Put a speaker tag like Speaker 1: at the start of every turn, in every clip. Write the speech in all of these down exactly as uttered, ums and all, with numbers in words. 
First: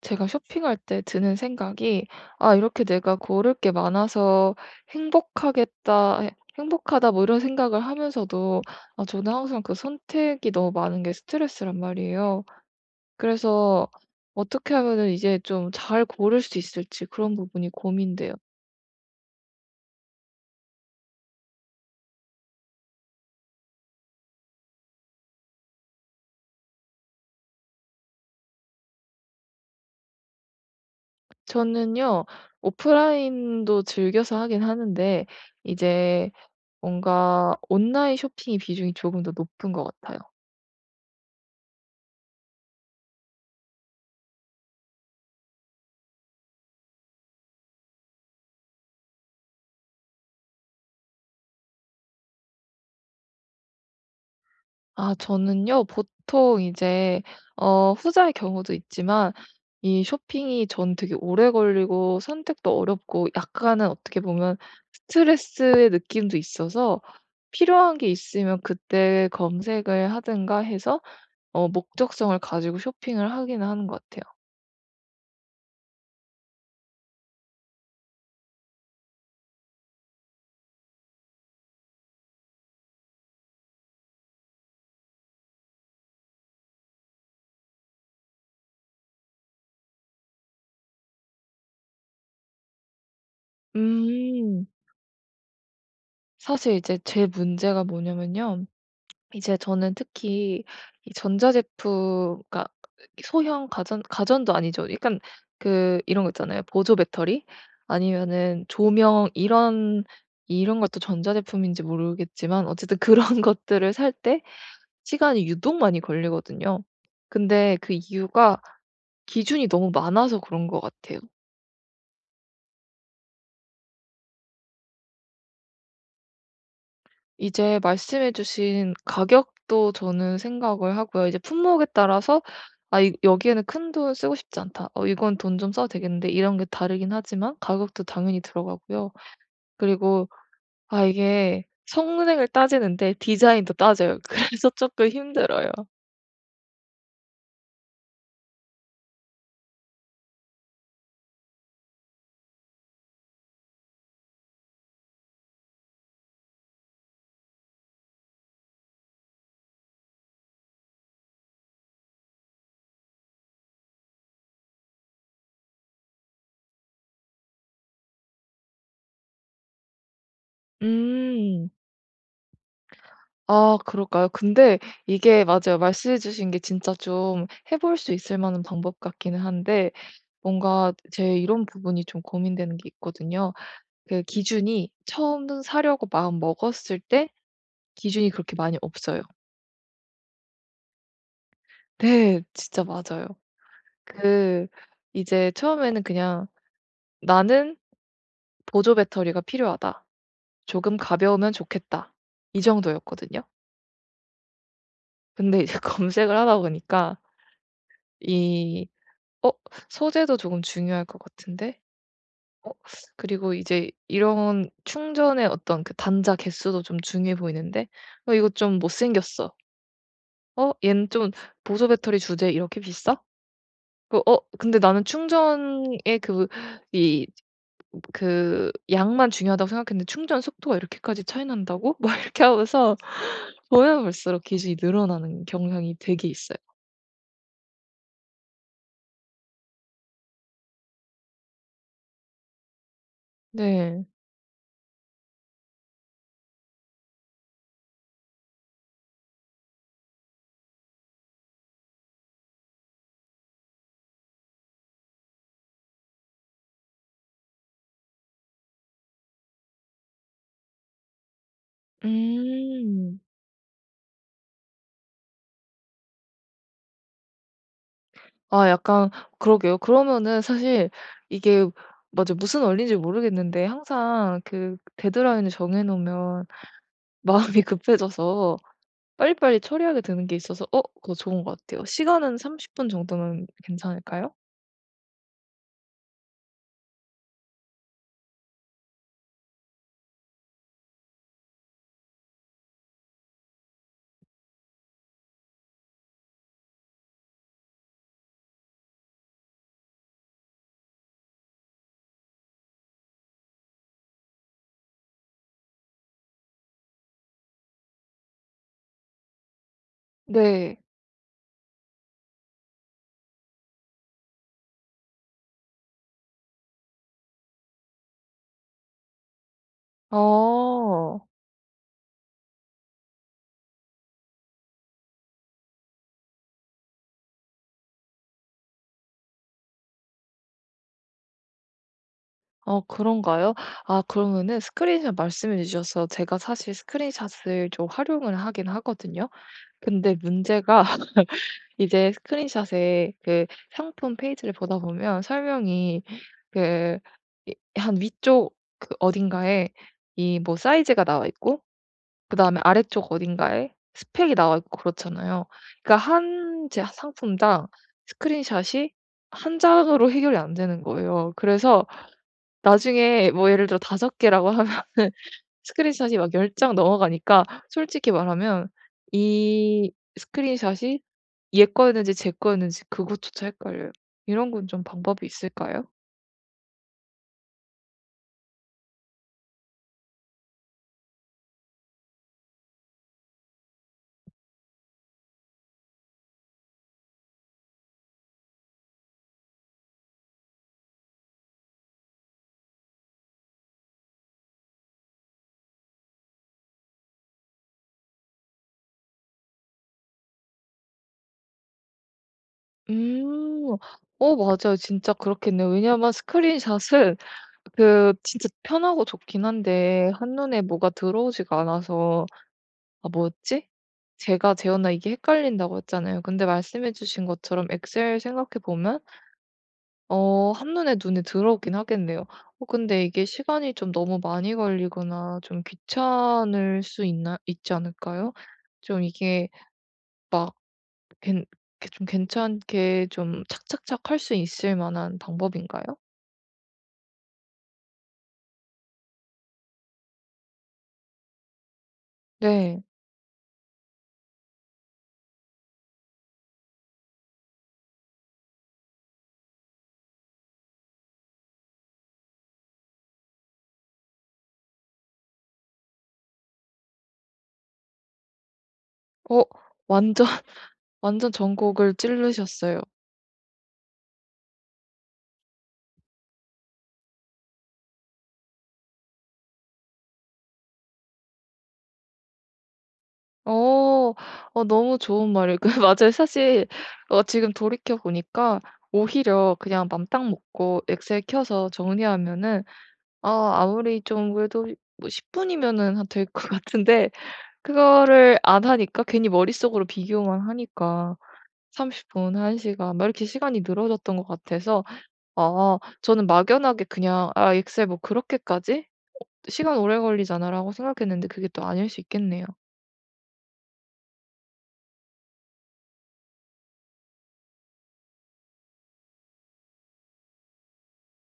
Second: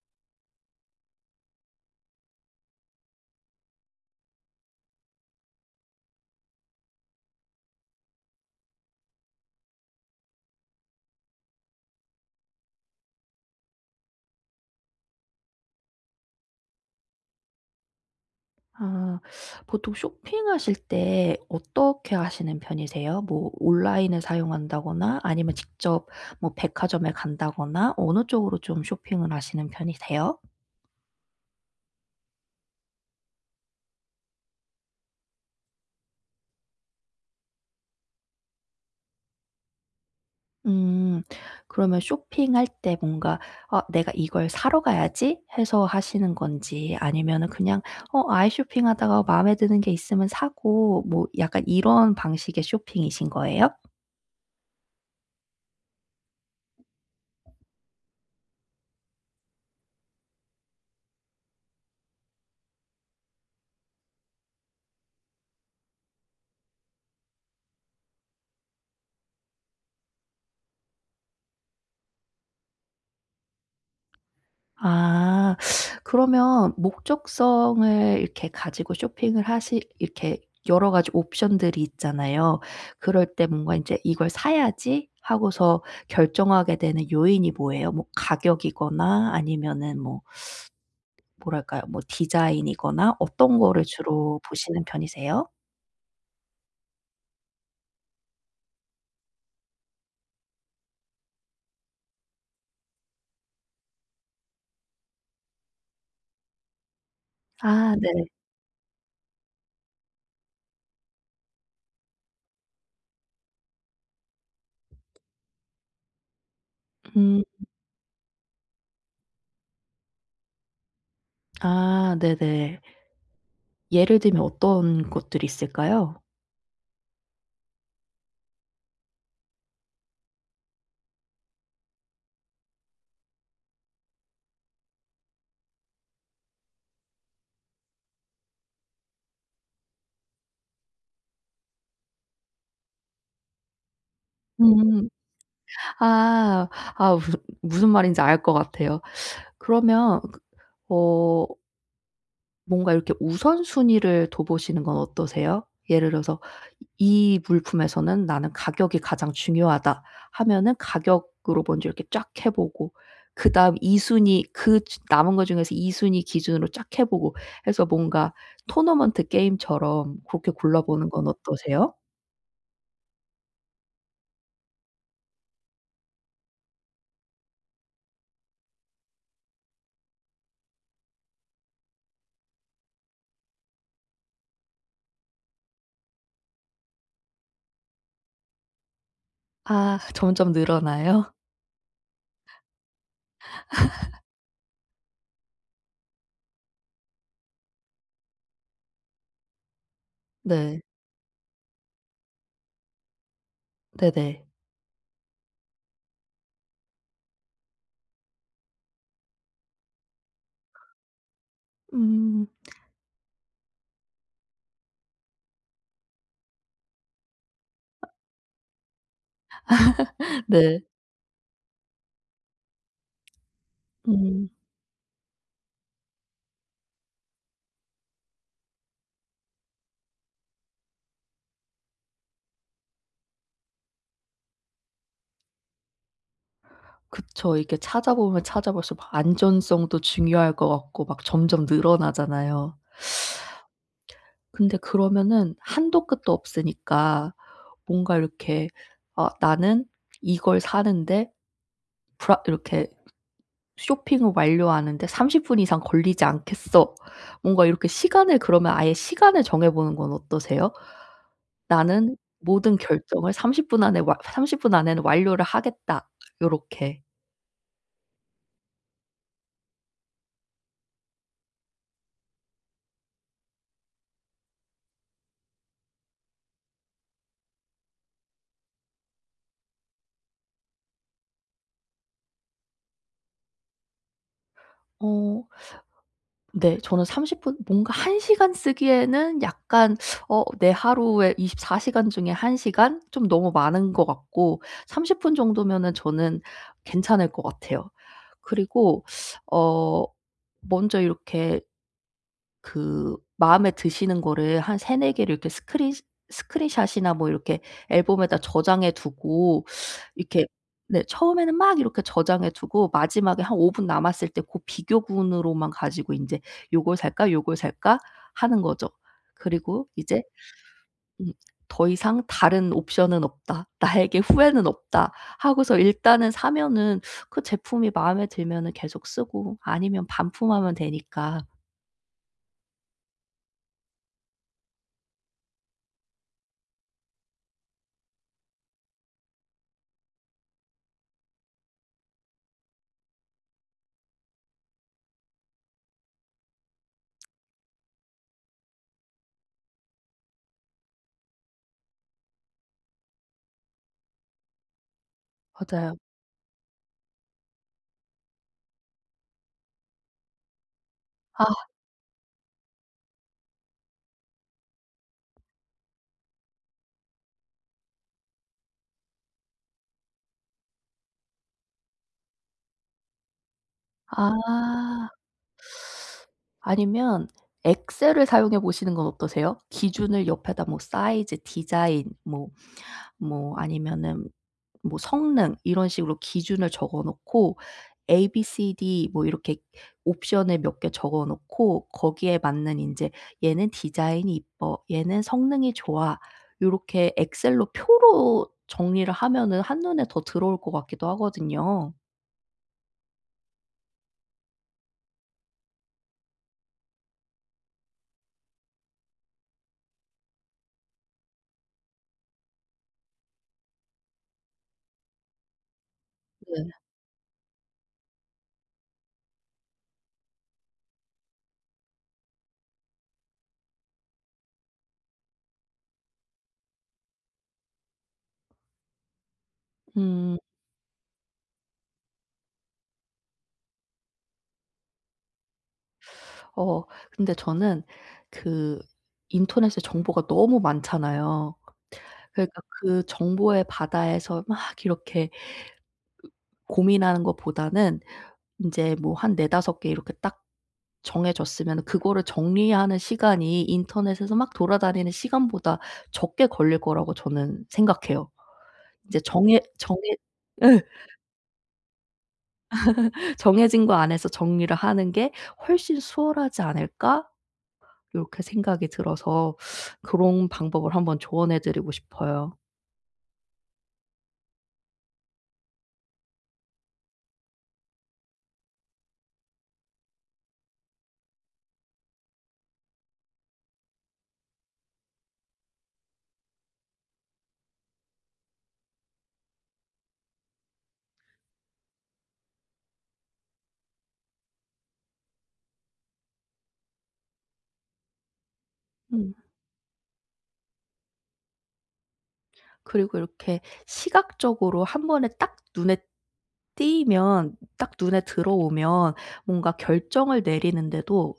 Speaker 1: 제가 쇼핑할 때 드는 생각이 '아 이렇게 내가 고를 게 많아서 행복하겠다.' 해 '행복하다.' 뭐 이런 생각을 하면서도 아 저는 항상 그 선택이 너무 많은 게 스트레스란 말이에요. 그래서 어떻게 하면은 이제 좀 잘 고를 수 있을지 그런 부분이 고민돼요.
Speaker 2: 아 보통 쇼핑하실 때 어떻게 하시는 편이세요? 뭐 온라인을 사용한다거나 아니면 직접 뭐 백화점에 간다거나 어느 쪽으로 좀 쇼핑을 하시는 편이세요?
Speaker 1: 저는요, 오프라인도 즐겨서 하긴 하는데 이제 뭔가 온라인 쇼핑의 비중이 조금 더 높은 것 같아요.
Speaker 2: 음. 그러면 쇼핑할 때 뭔가 '아 내가 이걸 사러 가야지.' 해서 하시는 건지 아니면은 그냥 어 아이 쇼핑하다가 마음에 드는 게 있으면 사고 뭐 약간 이런 방식의 쇼핑이신 거예요?
Speaker 1: 아 저는요. 보통 이제 어 후자의 경우도 있지만 이 쇼핑이 전 되게 오래 걸리고 선택도 어렵고 약간은 어떻게 보면 스트레스의 느낌도 있어서 필요한 게 있으면 그때 검색을 하든가 해서 어 목적성을 가지고 쇼핑을 하기는 하는 것 같아요.
Speaker 2: 아. 그러면 목적성을 이렇게 가지고 쇼핑을 하시 이렇게 여러 가지 옵션들이 있잖아요. 그럴 때 뭔가 인제 '이걸 사야지.' 하고서 결정하게 되는 요인이 뭐예요? 뭐 가격이거나 아니면은 뭐 뭐랄까요? 뭐 디자인이거나 어떤 거를 주로
Speaker 1: 음.
Speaker 2: 보시는 편이세요?
Speaker 1: 사실 이제 제 문제가 뭐냐면요. 이제 저는 특히 이 전자제품 그러니까 소형 가전, 가전도 아니죠. 약간 그 이런 거 있잖아요. 보조 배터리
Speaker 2: 아 네.
Speaker 1: 아니면은 조명 이런 이런 것도 전자제품인지 모르겠지만 어쨌든 그런 것들을 살 때 시간이 유독 많이 걸리거든요.
Speaker 2: 음.
Speaker 1: 근데 그 이유가 기준이 너무 많아서 그런 것 같아요.
Speaker 2: 아 네네. 예를 들면 어떤 것들이 있을까요?
Speaker 1: 이제 말씀해 주신 가격도 저는 생각을 하고요. 이제 품목에 따라서 '아 이 여기에는 큰돈 쓰고 싶지 않다. 어 이건 돈 좀 써도 되겠는데.' 이런 게 다르긴 하지만 가격도 당연히 들어가고요. 그리고 아 이게 성능을 따지는데 디자인도 따져요. 그래서
Speaker 2: 음.
Speaker 1: 조금 힘들어요.
Speaker 2: 아. 아 무슨 무슨 말인지 알 것 같아요. 그러면 그어 뭔가 이렇게 우선순위를 둬보시는 건 어떠세요? 예를 들어서 '이 물품에서는 나는 가격이 가장 중요하다.' 하면은 가격으로 먼저 이렇게 쫙 해 보고 그다음 이 순위 그 주 남은 것 중에서 이 순위 기준으로 쫙 해 보고 해서 뭔가 토너먼트 게임처럼 그렇게 골라보는 건
Speaker 1: 음.
Speaker 2: 어떠세요?
Speaker 1: 아 그럴까요? 근데 이게 맞아요. 말씀해 주신 게 진짜 좀 해볼 수 있을 만한 방법 같기는 한데 뭔가 제 이런 부분이 좀 고민되는 게 있거든요. 그 기준이 처음 사려고 마음 먹었을 때 기준이 그렇게 많이 없어요.
Speaker 2: 아 점점 늘어나요?
Speaker 1: 네. 진짜 맞아요. 그 이제 처음에는 그냥 '나는 보조 배터리가 필요하다.
Speaker 2: 네.
Speaker 1: 조금 가벼우면 좋겠다.' 이 정도였거든요.
Speaker 2: 네네.
Speaker 1: 근데 이제 검색을 하다 보니까 이 어 소재도 조금 중요할 것 같은데
Speaker 2: 음.
Speaker 1: 어 그리고 이제 이런 충전의 어떤 그 단자 개수도 좀 중요해 보이는데 '어 이거 좀 못 생겼어.' 어
Speaker 2: 네.
Speaker 1: 얘는 좀 보조 배터리 주제에 이렇게 비싸? 그 어
Speaker 2: 음.
Speaker 1: 근데 나는 충전의 그 이 그 양만 중요하다고 생각했는데 충전 속도가 이렇게까지 차이 난다고? 막 이렇게 하면서 보면 볼수록 기준이 늘어나는 경향이 되게 있어요.
Speaker 2: 그쵸. 이게 찾아보면 찾아볼수록 막 안전성도 중요할 것 같고 막 점점 늘어나잖아요.
Speaker 1: 네.
Speaker 2: 근데 그러면은 한도 끝도 없으니까 뭔가 이렇게 '아 나는 이걸 사는데 브라' 이렇게 '쇼핑을 완료하는데 삼십 분 이상 걸리지 않겠어.' 뭔가 이렇게 시간을 그러면 아예 시간을 정해 보는 건 어떠세요? '나는 모든
Speaker 1: 음.
Speaker 2: 결정을 삼십 분 안에 와 삼십 분 안에는 완료를 하겠다.' 요렇게.
Speaker 1: 아 약간 그러게요. 그러면은 사실 이게 맞아, 무슨 원리인지 모르겠는데 항상 그 데드라인을 정해 놓으면 마음이 급해져서 빨리빨리 처리하게 되는 게 있어서 어 그거 좋은 것 같아요. 시간은 삼십 분 정도면 괜찮을까요?
Speaker 2: 어 네. 저는 삼십 분 뭔가 한 시간 쓰기에는 약간 어 내 하루에 이십사 시간 중에 한 시간 좀 너무 많은 것 같고 삼십 분 정도면은 저는 괜찮을 것 같아요. 그리고 어 먼저 이렇게 그 마음에 드시는 거를 한 세네 개를 이렇게 스크린 스크린샷이나 뭐 이렇게 앨범에다 저장해 두고 이렇게
Speaker 1: 네.
Speaker 2: 네 처음에는 막 이렇게 저장해 두고 마지막에 한 오 분 남았을 때 고 비교군으로만 가지고 인제 '요걸 살까? 요걸 살까?' 하는 거죠. 그리고 이제
Speaker 1: 어.
Speaker 2: 음 '더 이상 다른 옵션은 없다. 나에게 후회는 없다.' 하고서 일단은 사면은 그 제품이 마음에 들면은 계속 쓰고 아니면 반품하면 되니까.
Speaker 1: 어 그런가요? 아 그러면은 스크린샷 말씀해 주셔서 제가 사실 스크린샷을 좀 활용을 하긴 하거든요. 근데 문제가 이제 스크린샷에 그 상품 페이지를 보다 보면 설명이 그 이 한 위쪽 그 어딘가에 이 뭐 사이즈가 나와 있고 그다음에 아래쪽 어딘가에 스펙이 나와 있고 그렇잖아요. 그러니까
Speaker 2: 맞아요.
Speaker 1: 한 제 상품당 스크린샷이 한 장으로 해결이 안 되는 거예요.
Speaker 2: 아
Speaker 1: 그래서 나중에 뭐 예를 들어 다섯 개라고 하면은 스크린샷이 막 열 장 넘어가니까 솔직히 말하면 이 스크린샷이 얘 거였는지 제 거였는지 그것조차 헷갈려요. 이런 건 좀
Speaker 2: 아.
Speaker 1: 방법이 있을까요?
Speaker 2: 아니면 엑셀을 사용해 보시는 건 어떠세요? 기준을 옆에다 뭐 사이즈, 디자인 뭐 뭐 아니면은 뭐 성능 이런 식으로 기준을 적어 놓고 에이비씨디 뭐 이렇게 옵션을 몇 개 적어 놓고 거기에 맞는 인제 "얘는 디자인이 이뻐. 얘는 성능이 좋아." 요렇게 엑셀로 표로 정리를 하면은 한눈에 더 들어올 것 같기도 하거든요.
Speaker 1: 음. 어 맞아요. 진짜 그렇겠네요. 왜냐하면 스크린샷은 그 진짜 편하고 좋긴 한데 한눈에 뭐가 들어오지가 않아서 아 뭐였지? 제가 재웠나 이게 헷갈린다고 했잖아요. 근데
Speaker 2: 네.
Speaker 1: 말씀해 주신 것처럼 엑셀 생각해 보면 어 한눈에 눈에 들어오긴 하겠네요. 어 근데 이게 시간이 좀 너무 많이 걸리거나 좀 귀찮을 수 있나 있지 않을까요? 좀 이게
Speaker 2: 음.
Speaker 1: 막 괜 좀 괜찮게 좀 착착착 할 수 있을 만한 방법인가요?
Speaker 2: 어 근데 저는 그 인터넷에 정보가 너무 많잖아요. 그러니까
Speaker 1: 네.
Speaker 2: 그 정보의 바다에서 막 이렇게 고민하는 것보다는 이제 뭐 한 네다섯 개 이렇게 딱 정해졌으면 그거를 정리하는 시간이 인터넷에서 막 돌아다니는 시간보다 적게 걸릴 거라고 저는 생각해요. 이제
Speaker 1: 어
Speaker 2: 정해 정해
Speaker 1: 완전 완전 전곡을 찌르셨어요.
Speaker 2: '정해진 거 안에서 정리를 하는 게 훨씬 수월하지 않을까?' 요렇게 생각이 들어서 그런 방법을 한번 조언해 드리고 싶어요.
Speaker 1: 어. 어 너무 좋은 말이에요. 그 맞아요. 사실 어 지금 돌이켜 보니까 오히려 그냥 맘딱 먹고 엑셀 켜서 정리하면은 아 아무리 좀 그래도 뭐 십 분이면은 한 될 것 같은데 그거를 안 하니까 괜히 머릿속으로 비교만 하니까 삼십 분, 한 시간 막 이렇게 시간이 늘어졌던 것 같아서 아 저는 막연하게 그냥 '아 엑셀 뭐 그렇게까지
Speaker 2: 음.
Speaker 1: 시간 오래 걸리잖아.'라고 생각했는데 그게 또 아닐 수 있겠네요.
Speaker 2: 그리고 이렇게 시각적으로 한 번에 딱 눈에 띄면 딱 눈에 들어오면 뭔가 결정을 내리는데도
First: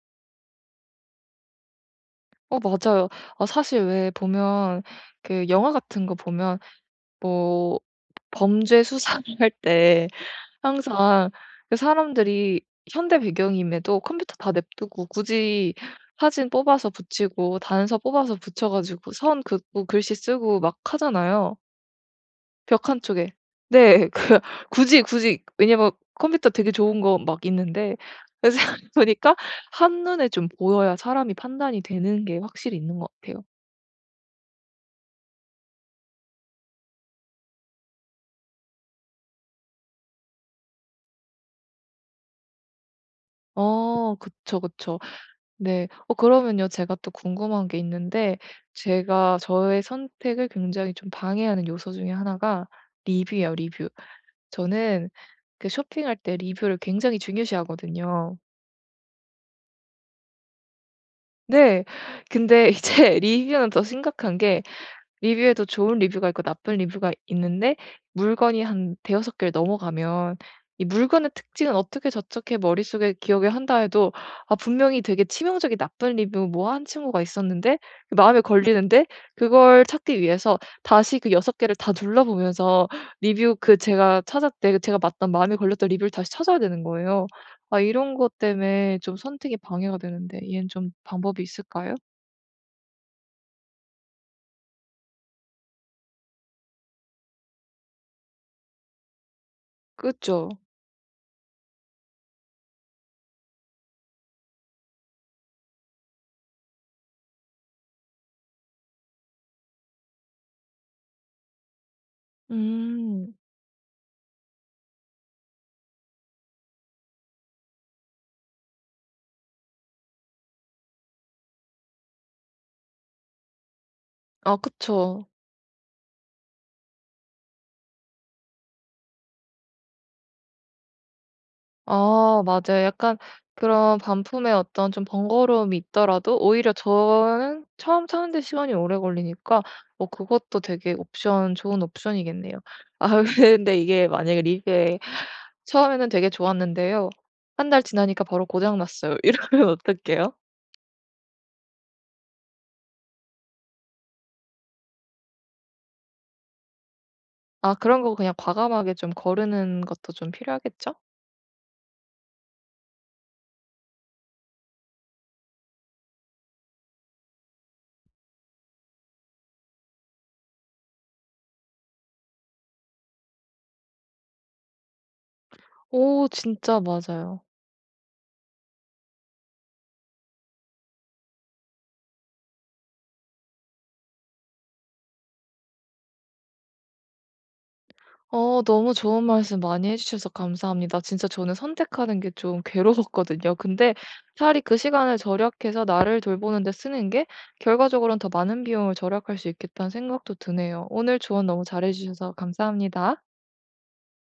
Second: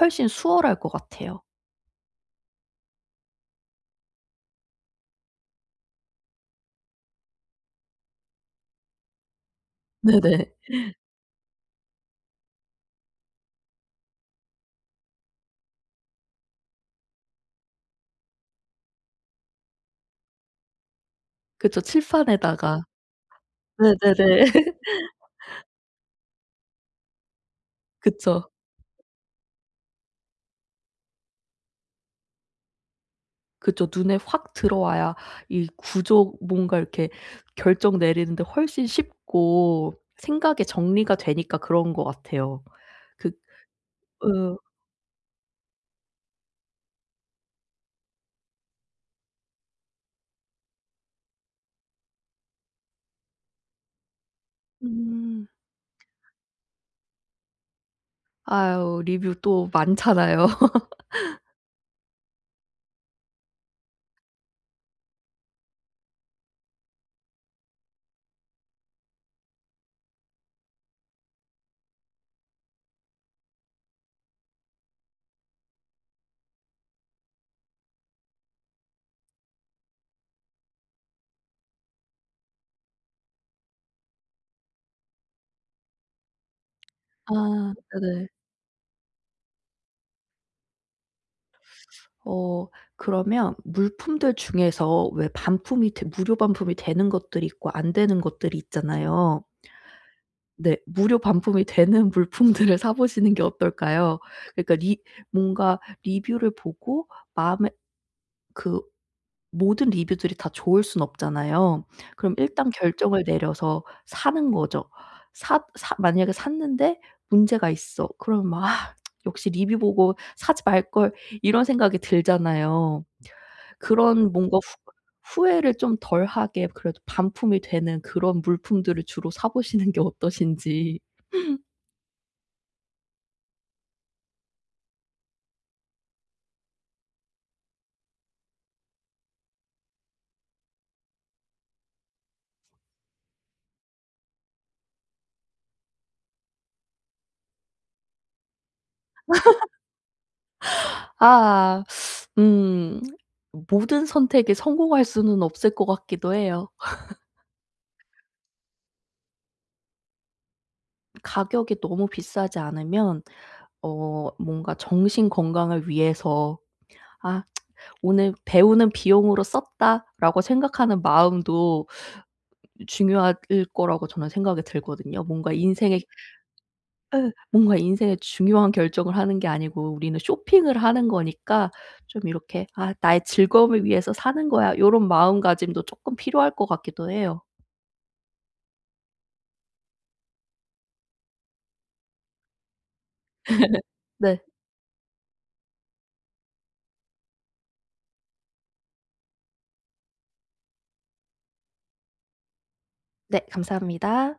Speaker 2: 훨씬 수월할 것 같아요.
Speaker 1: 어 맞아요. 아 사실 왜 보면 그 영화 같은 거 보면 뭐 범죄 수사를 할 때
Speaker 2: 네네.
Speaker 1: 항상 그 사람들이 현대 배경임에도 컴퓨터 다 냅두고 굳이 사진 뽑아서 붙이고 단서 뽑아서 붙여 가지고 선 긋고 글씨 쓰고 막 하잖아요,
Speaker 2: 그쵸. 칠판에다가
Speaker 1: 벽 한 쪽에. 네. 그
Speaker 2: 네네네.
Speaker 1: 굳이, 굳이 왜냐면 컴퓨터 되게 좋은 거 막 있는데 그
Speaker 2: 그쵸.
Speaker 1: 생각 보니까 한눈에 좀 보여야 사람이 판단이 되는 게 확실히 있는 것 같아요.
Speaker 2: 그쵸. 눈에 확 들어와야 이 구조 뭔가 이렇게 결정 내리는데 훨씬 쉽고 생각이 정리가 되니까 그런 것 같아요. 그
Speaker 1: 어
Speaker 2: 예.
Speaker 1: 그쵸, 그쵸. 네. 어 그러면요 제가 또 궁금한 게 있는데 제가 저의 선택을 굉장히 좀 방해하는 요소 중에 하나가 리뷰예요, 리뷰. 저는
Speaker 2: 음.
Speaker 1: 그 쇼핑할 때 리뷰를 굉장히 중요시하거든요.
Speaker 2: 아유 리뷰 또 많잖아요.
Speaker 1: 네. 근데 이제 리뷰는 더 심각한 게 리뷰에도 좋은 리뷰가 있고 나쁜 리뷰가 있는데 물건이 한 대여섯 개를 넘어가면 이 물건의 특징은 어떻게 저렇게 머릿속에 기억에 한다 해도 아 분명히 되게 치명적인 나쁜 리뷰 뭐 한 친구가 있었는데 그 마음에 걸리는데 그걸 찾기 위해서 다시 그 여섯 개를 다 둘러보면서 리뷰 그 제가 찾았 때 제가 맞던 마음에 걸렸던 리뷰를 다시 찾아야 되는 거예요.
Speaker 2: 아.
Speaker 1: 아 이런
Speaker 2: 네네.
Speaker 1: 것 때문에 좀 선택이 방해가 되는데 이엔 좀 방법이 있을까요?
Speaker 2: 어 그러면 물품들 중에서 왜 반품이 되 무료 반품이 되는 것들이 있고 안 되는 것들이 있잖아요.
Speaker 1: 그쵸.
Speaker 2: 네. 무료 반품이 되는 물품들을 사 보시는 게 어떨까요? 그러니까 리 뭔가 리뷰를 보고 마음에 그 모든 리뷰들이 다 좋을 순 없잖아요. 그럼 일단 결정을
Speaker 1: 음.
Speaker 2: 내려서 사는 거죠. 사 사 만약에 샀는데 문제가 있어. 그러면 막 '아 역시 리뷰 보고 사지 말 걸.' 이런 생각이 들잖아요. 그런
Speaker 1: 아
Speaker 2: 뭔가 후
Speaker 1: 그쵸.
Speaker 2: 후회를 좀 덜하게 그래도 반품이 되는 그런 물품들을 주로 사 보시는 게 어떠신지.
Speaker 1: 아 맞아요. 약간 그런 반품의 어떤 좀 번거로움이 있더라도 오히려 저는 처음 사는데 시간이 오래 걸리니까 뭐 그것도 되게 옵션 좋은 옵션이겠네요. 아 근데 이게 만약에 리뷰에 처음에는 되게 좋았는데요. 한 달 지나니까 바로 고장 났어요. 이러면 어떡해요?
Speaker 2: 아 음 모든 선택에 성공할 수는 없을 것 같기도 해요.
Speaker 1: 아 그런 거 그냥 과감하게 좀 거르는 것도 좀 필요하겠죠?
Speaker 2: 가격이 너무 비싸지 않으면 어 뭔가 정신 건강을 위해서 '아 오늘 배우는 비용으로 썼다.'라고 생각하는 마음도 중요할 거라고 저는 생각이 들거든요. 뭔가 인생에
Speaker 1: 오 진짜
Speaker 2: 예
Speaker 1: 맞아요.
Speaker 2: 뭔가 인생에 중요한 결정을 하는 게 아니고 우리는 쇼핑을 하는 거니까 좀 이렇게 '아 나의 즐거움을 위해서 사는 거야.' 요런 마음가짐도 쪼끔 필요할 것 같기도 해요.
Speaker 1: 어 너무 좋은 말씀 많이 해 주셔서 감사합니다. 진짜 저는 선택하는 게 좀 괴로웠거든요. 근데
Speaker 2: 네.
Speaker 1: 차라리 그 시간을 절약해서 나를 돌보는 데 쓰는 게 결과적으로는 더 많은 비용을 절약할 수 있겠다는 생각도 드네요. 오늘 조언 너무 잘해 주셔서 감사합니다.
Speaker 2: 네 감사합니다.